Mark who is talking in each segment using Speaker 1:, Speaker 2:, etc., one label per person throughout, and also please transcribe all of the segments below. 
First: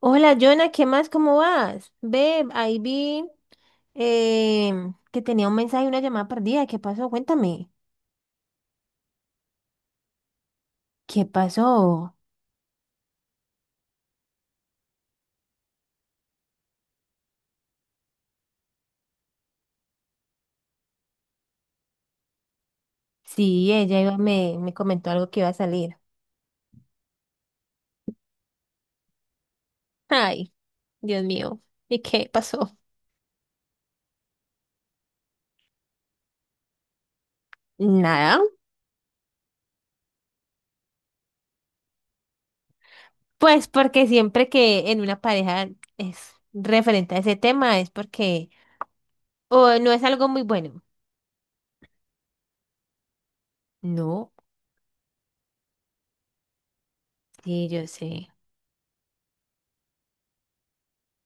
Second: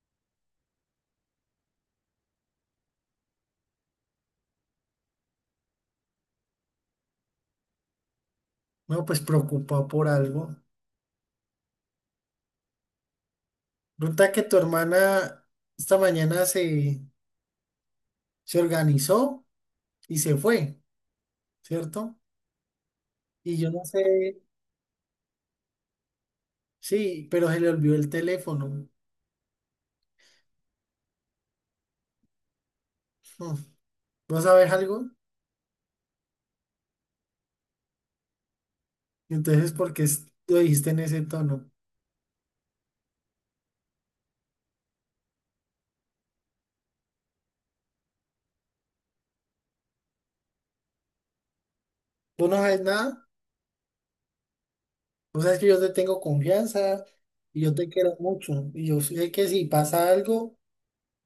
Speaker 1: Hola, Jonah, ¿qué más? ¿Cómo vas? Ve, ahí vi que tenía un mensaje y una llamada perdida. ¿Qué pasó? Cuéntame.
Speaker 2: No, pues preocupado por algo.
Speaker 1: ¿Qué pasó?
Speaker 2: Resulta que tu hermana esta mañana se organizó y se fue, ¿cierto? Y yo
Speaker 1: Sí,
Speaker 2: no
Speaker 1: ella iba-
Speaker 2: sé,
Speaker 1: me comentó algo que iba a salir.
Speaker 2: sí, pero se le olvidó el teléfono.
Speaker 1: Ay, Dios mío. ¿Y qué pasó?
Speaker 2: Hmm. ¿Vos sabés algo?
Speaker 1: Nada.
Speaker 2: Entonces, ¿por qué lo dijiste en ese tono?
Speaker 1: Pues porque siempre que en una pareja es referente a ese tema es porque o no es algo muy bueno.
Speaker 2: ¿Tú no sabes nada?
Speaker 1: No,
Speaker 2: O sea, es que yo te tengo confianza y
Speaker 1: sí,
Speaker 2: yo
Speaker 1: yo
Speaker 2: te quiero
Speaker 1: sé.
Speaker 2: mucho. Y yo sé que si pasa algo,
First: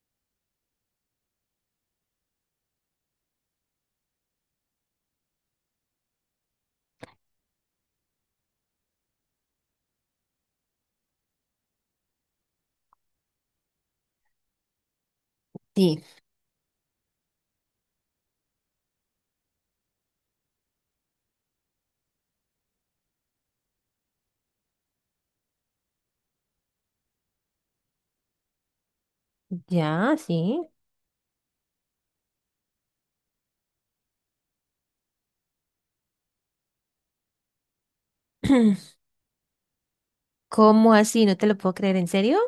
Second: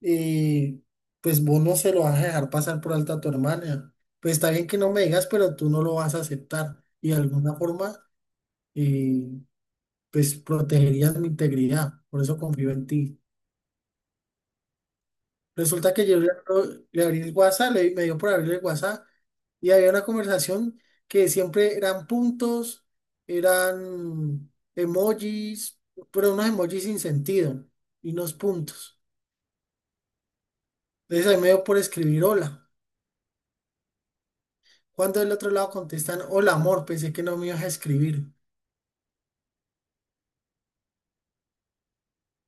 Speaker 2: y pues vos no se lo vas a dejar pasar por alto a tu hermana. Pues está bien que no me digas, pero tú no lo vas a aceptar. Y de alguna forma, eh, pues protegerías mi integridad. Por eso confío en ti. Resulta
Speaker 1: Sí,
Speaker 2: que le abrí el WhatsApp, me dio por abrirle el WhatsApp y había una conversación que siempre eran puntos, eran emojis, pero unos emojis sin sentido y unos puntos.
Speaker 1: ya, sí.
Speaker 2: Entonces ahí me dio por escribir hola. Cuando del otro lado contestan, hola amor, pensé que no me ibas a escribir.
Speaker 1: ¿Cómo así? No te lo puedo creer, ¿en serio?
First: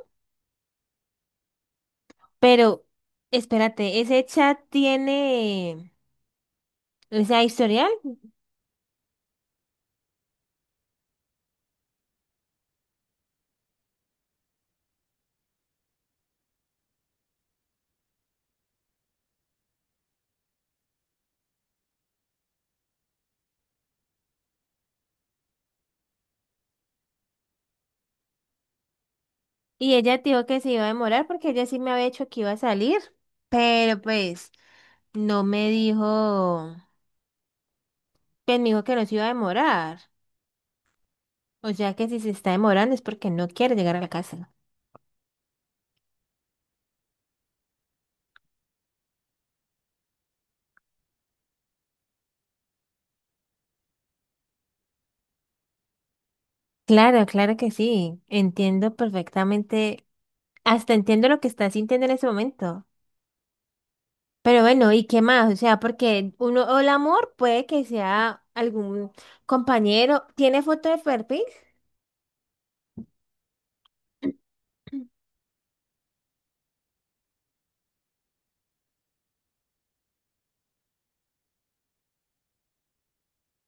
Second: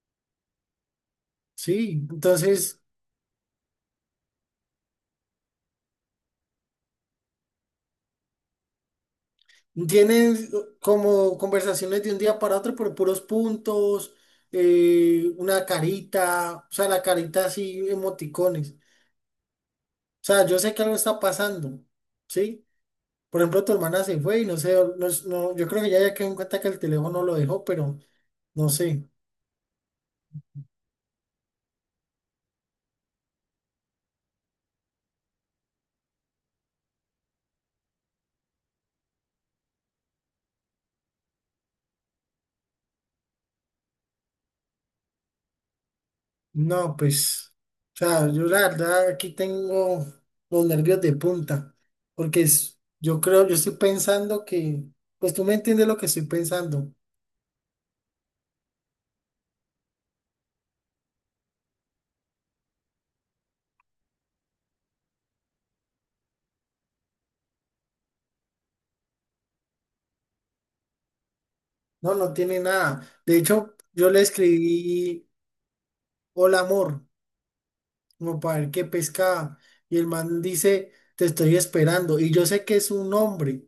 Speaker 2: Sí. Entonces,
Speaker 1: Pero espérate, ese chat tiene esa historial.
Speaker 2: tienen como conversaciones de un día para otro por puros puntos, una carita, o sea, la carita así, emoticones. O sea, yo sé que algo está pasando, ¿sí? Por ejemplo, tu hermana se fue y no sé, no, yo creo que ya quedó en cuenta que el teléfono lo dejó, pero no sé.
Speaker 1: Y ella dijo que se iba a demorar porque ella sí me había dicho que iba a salir, pero pues no me dijo, pues me dijo que no se iba a demorar. O sea que si se está demorando es porque no quiere llegar a la casa.
Speaker 2: No, pues, o sea, yo la verdad aquí tengo los nervios de punta, porque yo creo, yo estoy pensando que, pues tú me entiendes lo que estoy pensando.
Speaker 1: Claro, claro que sí, entiendo perfectamente, hasta entiendo lo que está sintiendo en ese momento. Pero bueno, ¿y qué más? O sea, porque uno, o el amor puede que sea algún compañero. ¿Tiene foto de perfil?
Speaker 2: No, no tiene nada. De hecho, yo le escribí hola amor, como para ver qué pescaba, y el man dice, te estoy esperando, y yo sé que es un hombre,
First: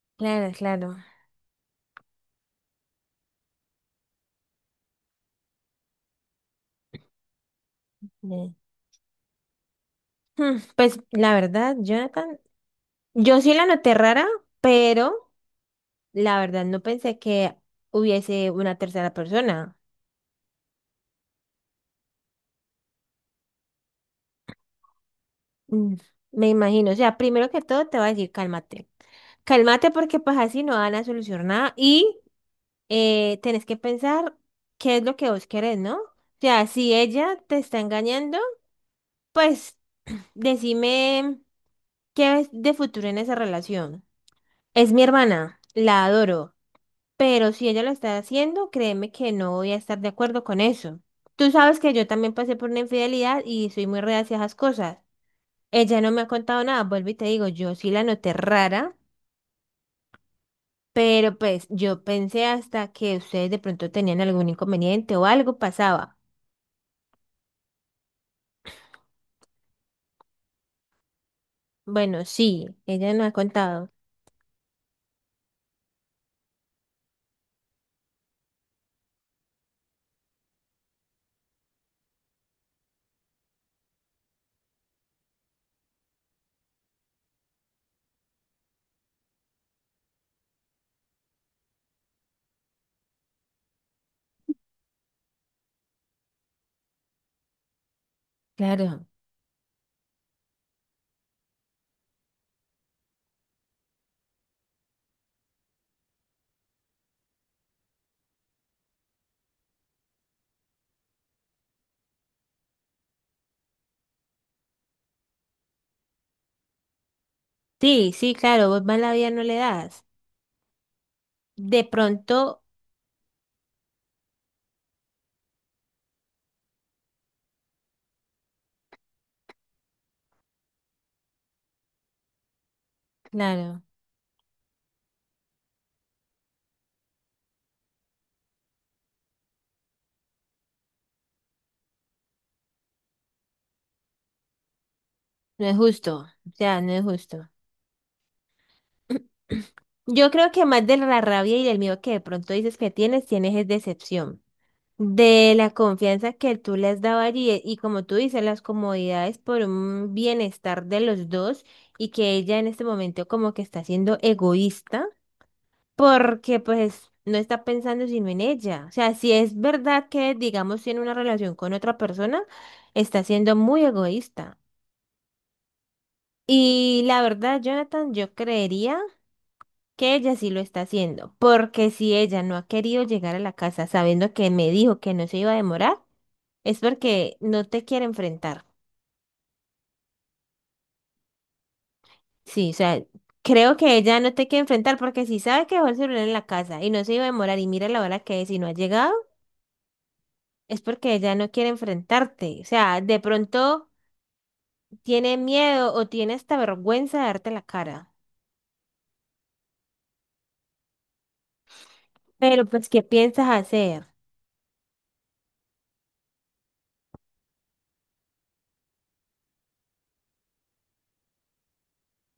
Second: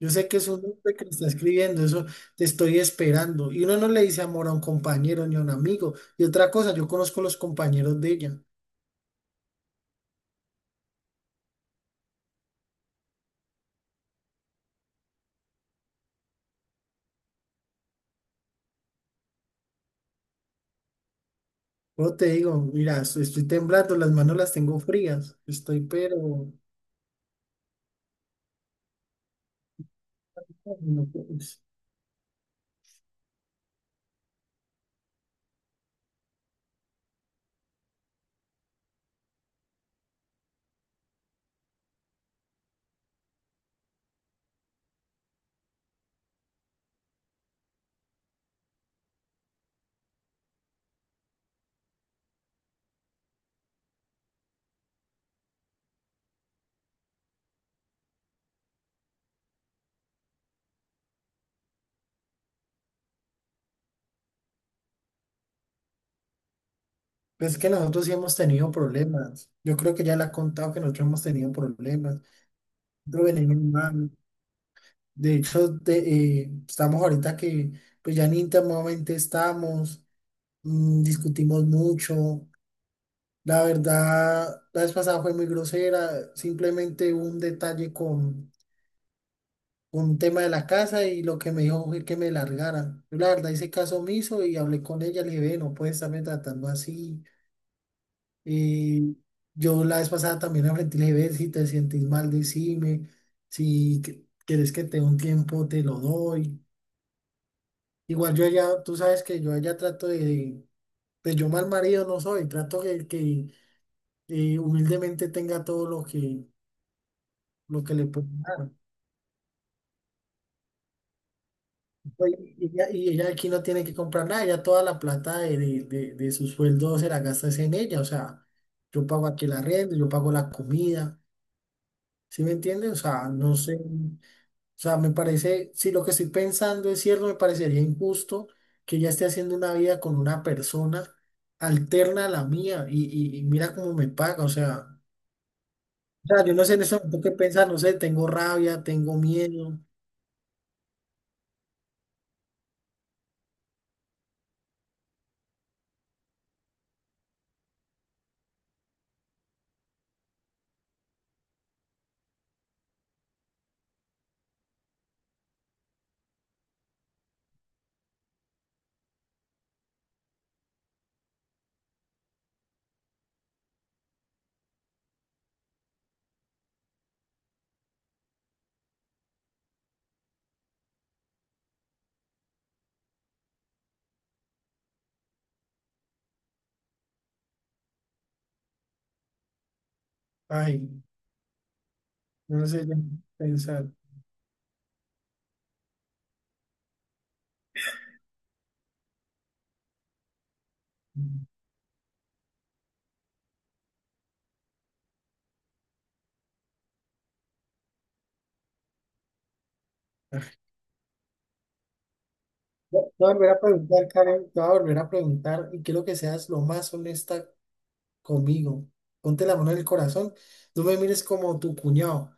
Speaker 2: yo sé que es
Speaker 1: Claro,
Speaker 2: un hombre
Speaker 1: claro.
Speaker 2: que le está escribiendo eso, te estoy esperando, y uno no le dice amor a un compañero ni a un amigo, y otra cosa, yo conozco los compañeros de ella.
Speaker 1: Bien. Hmm, pues la verdad, Jonathan, yo sí la noté rara, pero la verdad no pensé que hubiese una tercera persona.
Speaker 2: Yo te digo, mira, estoy temblando, las manos las tengo frías, estoy
Speaker 1: Mm, me
Speaker 2: pero
Speaker 1: imagino, o sea, primero que todo te va a decir cálmate. Cálmate porque pues así no van a
Speaker 2: no,
Speaker 1: solucionar
Speaker 2: pues
Speaker 1: nada y tenés que pensar qué es lo que vos querés, ¿no? O sea, si ella te está engañando, pues decime qué es de futuro en esa relación. Es mi hermana, la adoro, pero si ella lo está haciendo, créeme que no voy a estar de acuerdo con eso. Tú sabes que yo también pasé por una infidelidad y soy muy reacia a esas cosas. Ella no me ha contado nada, vuelvo y te digo, yo sí la noté rara. Pero pues yo pensé hasta que ustedes de pronto tenían algún inconveniente o algo pasaba.
Speaker 2: es que nosotros sí hemos tenido problemas, yo creo que ya le ha contado que nosotros hemos tenido problemas,
Speaker 1: Bueno, sí, ella nos ha
Speaker 2: nosotros venimos
Speaker 1: contado.
Speaker 2: mal, de hecho estamos ahorita que pues ya ni íntimamente estamos, mm, discutimos mucho. La verdad la vez pasada fue muy grosera, simplemente hubo un detalle un tema de la casa y lo que me dijo fue que me largara. Yo la verdad hice caso omiso y hablé con ella, le dije, ve, no puedes estarme tratando así.
Speaker 1: Claro.
Speaker 2: Y yo la vez pasada también la frente y le dije, ve, si te sientes mal, decime, si quieres que te dé un tiempo, te lo doy. Igual yo allá, tú sabes que yo allá de yo mal marido no soy, trato que, que humildemente tenga todo lo que le
Speaker 1: Sí,
Speaker 2: puedo
Speaker 1: sí, claro,
Speaker 2: dar.
Speaker 1: vos más la vida no le das. De
Speaker 2: Oye,
Speaker 1: pronto,
Speaker 2: Y ella aquí no tiene que comprar nada, ella toda la plata de su sueldo se la gasta es en ella, o sea, yo pago aquí la renta, yo pago la comida, ¿sí me entiendes? O sea, no sé, o
Speaker 1: claro,
Speaker 2: sea, me parece, si lo que estoy pensando es cierto, me parecería injusto que ella esté haciendo una vida con una persona alterna a la mía, y mira cómo me paga,
Speaker 1: no es justo.
Speaker 2: o sea,
Speaker 1: O
Speaker 2: yo no sé,
Speaker 1: sea,
Speaker 2: en
Speaker 1: no
Speaker 2: eso
Speaker 1: es
Speaker 2: tengo que
Speaker 1: justo.
Speaker 2: pensar, no sé, tengo rabia, tengo miedo,
Speaker 1: Yo creo que más de la rabia y del miedo que de pronto dices que tienes, tienes es decepción. De la confianza que tú le has dado allí, y como tú dices, las comodidades por un bienestar de los dos y que ella en este momento como que está siendo egoísta porque pues no está pensando sino en ella. O sea, si es verdad que, digamos, tiene una relación con otra persona, está siendo muy egoísta. Y la verdad, Jonathan, yo creería que ella sí lo está haciendo, porque si ella no ha querido llegar a la casa sabiendo que me dijo que no se iba a demorar, es porque no te quiere enfrentar.
Speaker 2: ay, no
Speaker 1: Sí, o
Speaker 2: sé qué
Speaker 1: sea, creo
Speaker 2: pensar.
Speaker 1: que ella no te quiere enfrentar porque si sabe que dejó el celular en la casa y no se iba a demorar y mira la hora que es y no ha llegado. Es porque ya no quiere enfrentarte. O sea, de pronto tiene miedo o tiene esta vergüenza de darte la cara. Pero pues,
Speaker 2: Te
Speaker 1: ¿qué
Speaker 2: voy a
Speaker 1: piensas
Speaker 2: volver a
Speaker 1: hacer?
Speaker 2: preguntar, Karen, te voy a volver a preguntar y quiero que seas lo más honesta conmigo. Ponte la mano en el corazón. No me mires como tu cuñado,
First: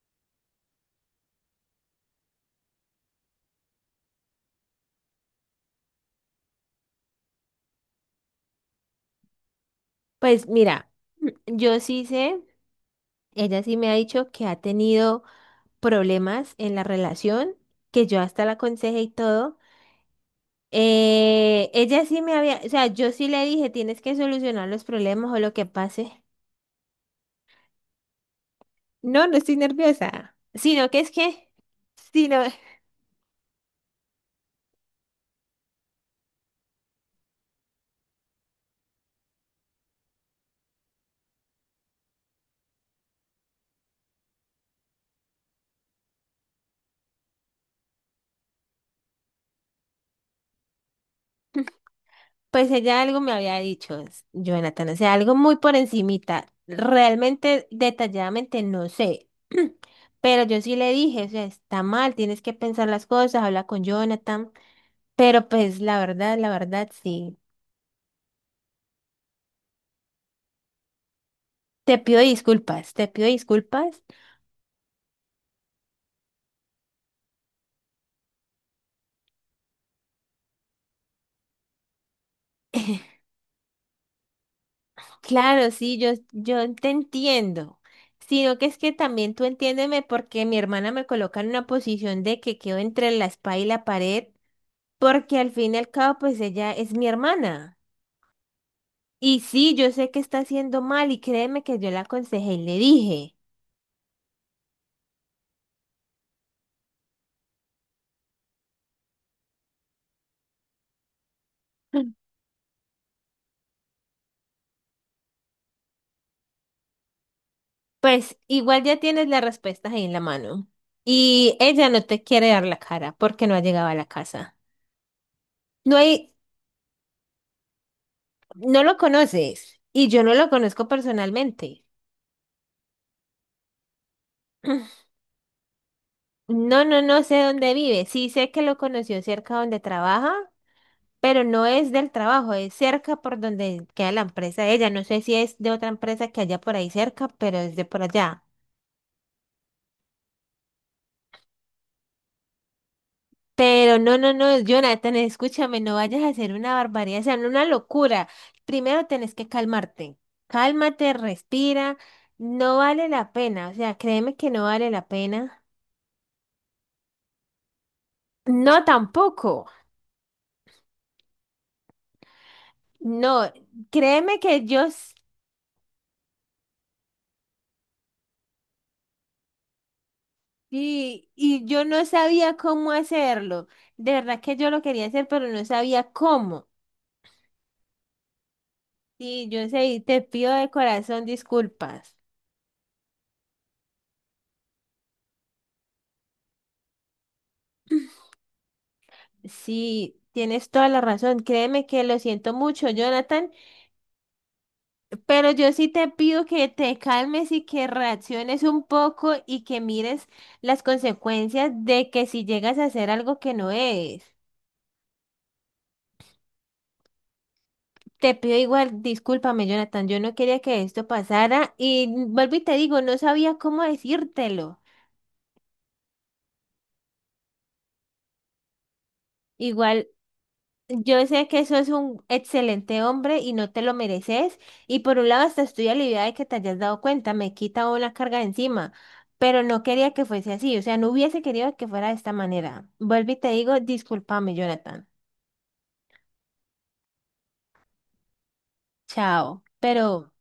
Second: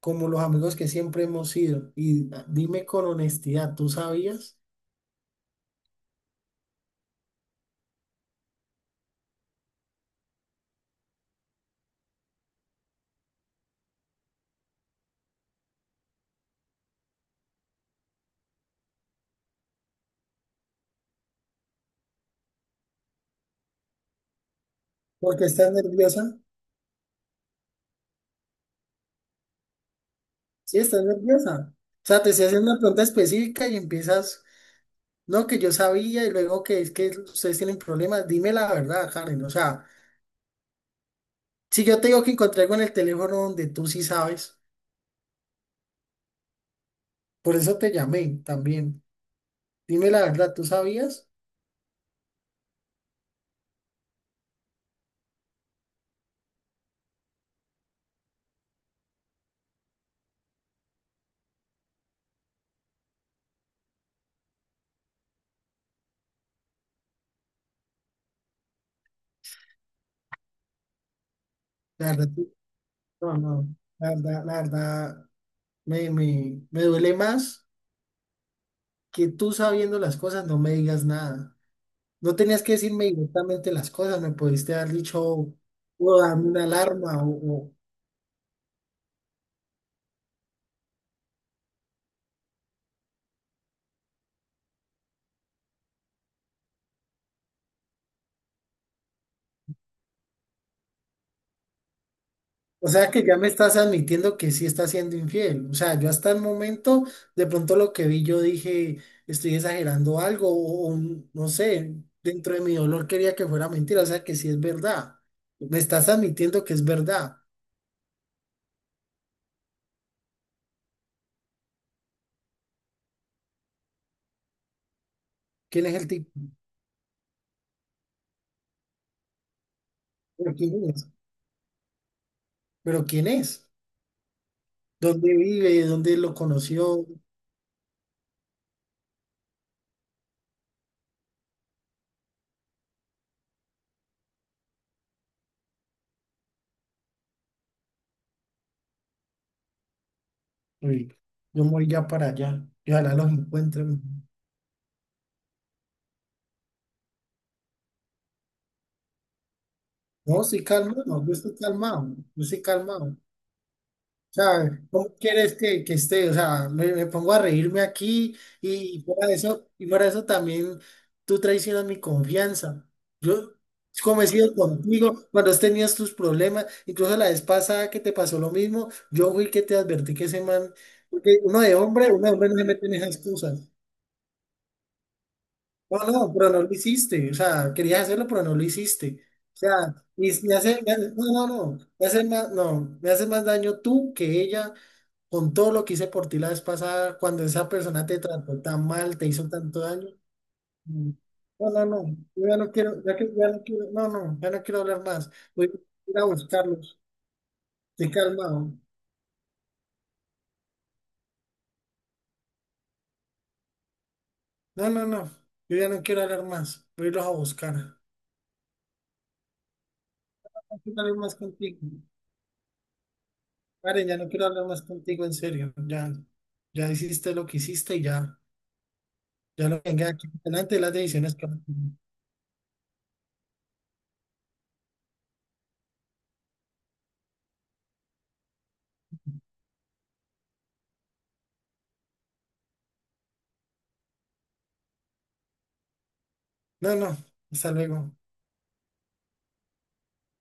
Speaker 2: como los amigos que siempre hemos sido. Y dime con honestidad, ¿tú sabías?
Speaker 1: Pues mira, yo sí sé, ella sí me ha dicho que ha tenido problemas en la relación, que yo hasta la aconsejé y todo. Ella sí me había, o sea, yo sí le dije, tienes que solucionar los problemas
Speaker 2: ¿Por
Speaker 1: o
Speaker 2: qué
Speaker 1: lo que
Speaker 2: estás
Speaker 1: pase.
Speaker 2: nerviosa?
Speaker 1: No, no estoy nerviosa,
Speaker 2: Sí,
Speaker 1: sino que
Speaker 2: estás
Speaker 1: es que,
Speaker 2: nerviosa. O sea, te
Speaker 1: sino
Speaker 2: estoy haciendo una pregunta específica y empiezas, no, que yo sabía y luego que es que ustedes tienen problemas. Dime la verdad, Karen. O sea, si yo te digo que encontré algo en el teléfono donde tú sí sabes, por eso te llamé también. Dime la verdad, ¿tú sabías?
Speaker 1: Pues ella algo me había dicho, s- Jonathan, o sea, algo muy por encimita. Realmente, detalladamente, no sé. Pero yo sí le dije, o sea, está mal, tienes que pensar las cosas, habla con Jonathan. Pero pues la verdad, sí. Te
Speaker 2: La
Speaker 1: pido
Speaker 2: verdad, tú-
Speaker 1: disculpas, te pido
Speaker 2: no, no,
Speaker 1: disculpas.
Speaker 2: la verdad, me duele más que tú sabiendo las cosas no me digas nada. No tenías que decirme directamente las cosas, me pudiste haber dicho
Speaker 1: Claro, sí, yo,
Speaker 2: o darme una
Speaker 1: yo te
Speaker 2: alarma o,
Speaker 1: entiendo. Sino que es que también tú entiéndeme porque mi hermana me coloca en una posición de que quedo entre la espada y la pared, porque al fin y al cabo, pues ella es mi hermana. Y sí, yo sé que está haciendo mal y créeme que yo la aconsejé y le
Speaker 2: o sea que
Speaker 1: dije,
Speaker 2: ya me estás admitiendo que sí estás siendo infiel. O sea, yo hasta el momento, de pronto lo que vi, yo dije, estoy exagerando algo o no sé, dentro de mi dolor quería que fuera mentira, o sea que sí es verdad. Me estás admitiendo que es verdad.
Speaker 1: pues igual ya tienes las respuestas ahí en la mano. Y ella no te quiere dar la cara porque no ha llegado a la casa.
Speaker 2: ¿Quién es
Speaker 1: No
Speaker 2: el tipo?
Speaker 1: hay, no lo conoces y yo no lo
Speaker 2: ¿Pero quién
Speaker 1: conozco
Speaker 2: es?
Speaker 1: personalmente.
Speaker 2: ¿Pero quién es? ¿Dónde vive? ¿Dónde lo
Speaker 1: No, no,
Speaker 2: conoció?
Speaker 1: no sé dónde vive. Sí sé que lo conoció cerca donde trabaja, pero no es del trabajo, es cerca por donde queda la empresa de ella. No sé si es de otra empresa que haya por ahí cerca, pero es de por allá.
Speaker 2: Uy, yo me voy ya para allá. Y ojalá los
Speaker 1: Pero
Speaker 2: encuentren.
Speaker 1: no, no, no, Jonathan, escúchame, no vayas a hacer una barbaridad, o sea, no una locura. Primero tenés que calmarte.
Speaker 2: No, sí,
Speaker 1: Cálmate,
Speaker 2: calmado. Yo estoy
Speaker 1: respira.
Speaker 2: calmado. Yo estoy
Speaker 1: No vale
Speaker 2: calmado.
Speaker 1: la pena, o sea, créeme que no
Speaker 2: Sea,
Speaker 1: vale la
Speaker 2: ¿cómo quieres
Speaker 1: pena.
Speaker 2: que esté? O sea, me pongo a reírme aquí
Speaker 1: No, tampoco.
Speaker 2: y para eso también tú traicionas mi confianza.
Speaker 1: No,
Speaker 2: Yo como he
Speaker 1: créeme
Speaker 2: sido
Speaker 1: que yo s-
Speaker 2: contigo cuando has tenido tus problemas, incluso la vez pasada que te pasó lo mismo, yo fui el que te advertí que ese man,
Speaker 1: y,
Speaker 2: porque
Speaker 1: y yo no
Speaker 2: uno de hombre no
Speaker 1: sabía
Speaker 2: se mete
Speaker 1: cómo
Speaker 2: en esas cosas.
Speaker 1: hacerlo. De verdad que yo lo quería hacer, pero no
Speaker 2: No,
Speaker 1: sabía
Speaker 2: no, pero no
Speaker 1: cómo.
Speaker 2: lo hiciste, o sea, querías hacerlo, pero no lo hiciste.
Speaker 1: Sí,
Speaker 2: O
Speaker 1: yo sé,
Speaker 2: sea,
Speaker 1: y te pido de corazón
Speaker 2: no, no, no, me
Speaker 1: disculpas.
Speaker 2: hace más, no, me hace más daño tú que ella con todo lo que hice por ti la vez pasada, cuando esa persona te trató tan mal, te hizo tanto daño.
Speaker 1: Sí, tienes toda la
Speaker 2: Mm,
Speaker 1: razón.
Speaker 2: No,
Speaker 1: Créeme
Speaker 2: no,
Speaker 1: que
Speaker 2: no,
Speaker 1: lo
Speaker 2: yo
Speaker 1: siento
Speaker 2: ya no
Speaker 1: mucho,
Speaker 2: quiero, ya, ya
Speaker 1: Jonathan.
Speaker 2: no quiero, no, no, ya no quiero hablar más.
Speaker 1: Pero
Speaker 2: Voy a
Speaker 1: yo sí te
Speaker 2: ir a
Speaker 1: pido que te
Speaker 2: buscarlos,
Speaker 1: calmes y que
Speaker 2: estoy
Speaker 1: reacciones
Speaker 2: calmado.
Speaker 1: un poco y que mires las consecuencias de que si llegas a hacer algo que no es.
Speaker 2: No, no, no, yo ya no quiero hablar más, voy a irlos a buscar. No
Speaker 1: Te pido igual, discúlpame, Jonathan, yo no quería que
Speaker 2: quiero
Speaker 1: esto
Speaker 2: hablar más
Speaker 1: pasara
Speaker 2: contigo.
Speaker 1: y vuelvo y te digo, no sabía cómo
Speaker 2: Karen, ya no quiero hablar
Speaker 1: decírtelo.
Speaker 2: más contigo, en serio. Ya, ya hiciste lo que hiciste y ya, ya lo
Speaker 1: Igual
Speaker 2: venga aquí delante de las
Speaker 1: yo
Speaker 2: decisiones que
Speaker 1: sé
Speaker 2: vas
Speaker 1: que
Speaker 2: a
Speaker 1: eso es
Speaker 2: tomar.
Speaker 1: un excelente hombre y no te lo mereces. Y por un lado, hasta estoy aliviada de que te hayas dado cuenta, me quita una carga de encima. Pero no quería que fuese así, o sea, no hubiese querido que fuera de esta manera. Vuelvo y te digo, discúlpame, Jonathan.
Speaker 2: No, no, hasta luego.
Speaker 1: Chao. Pero.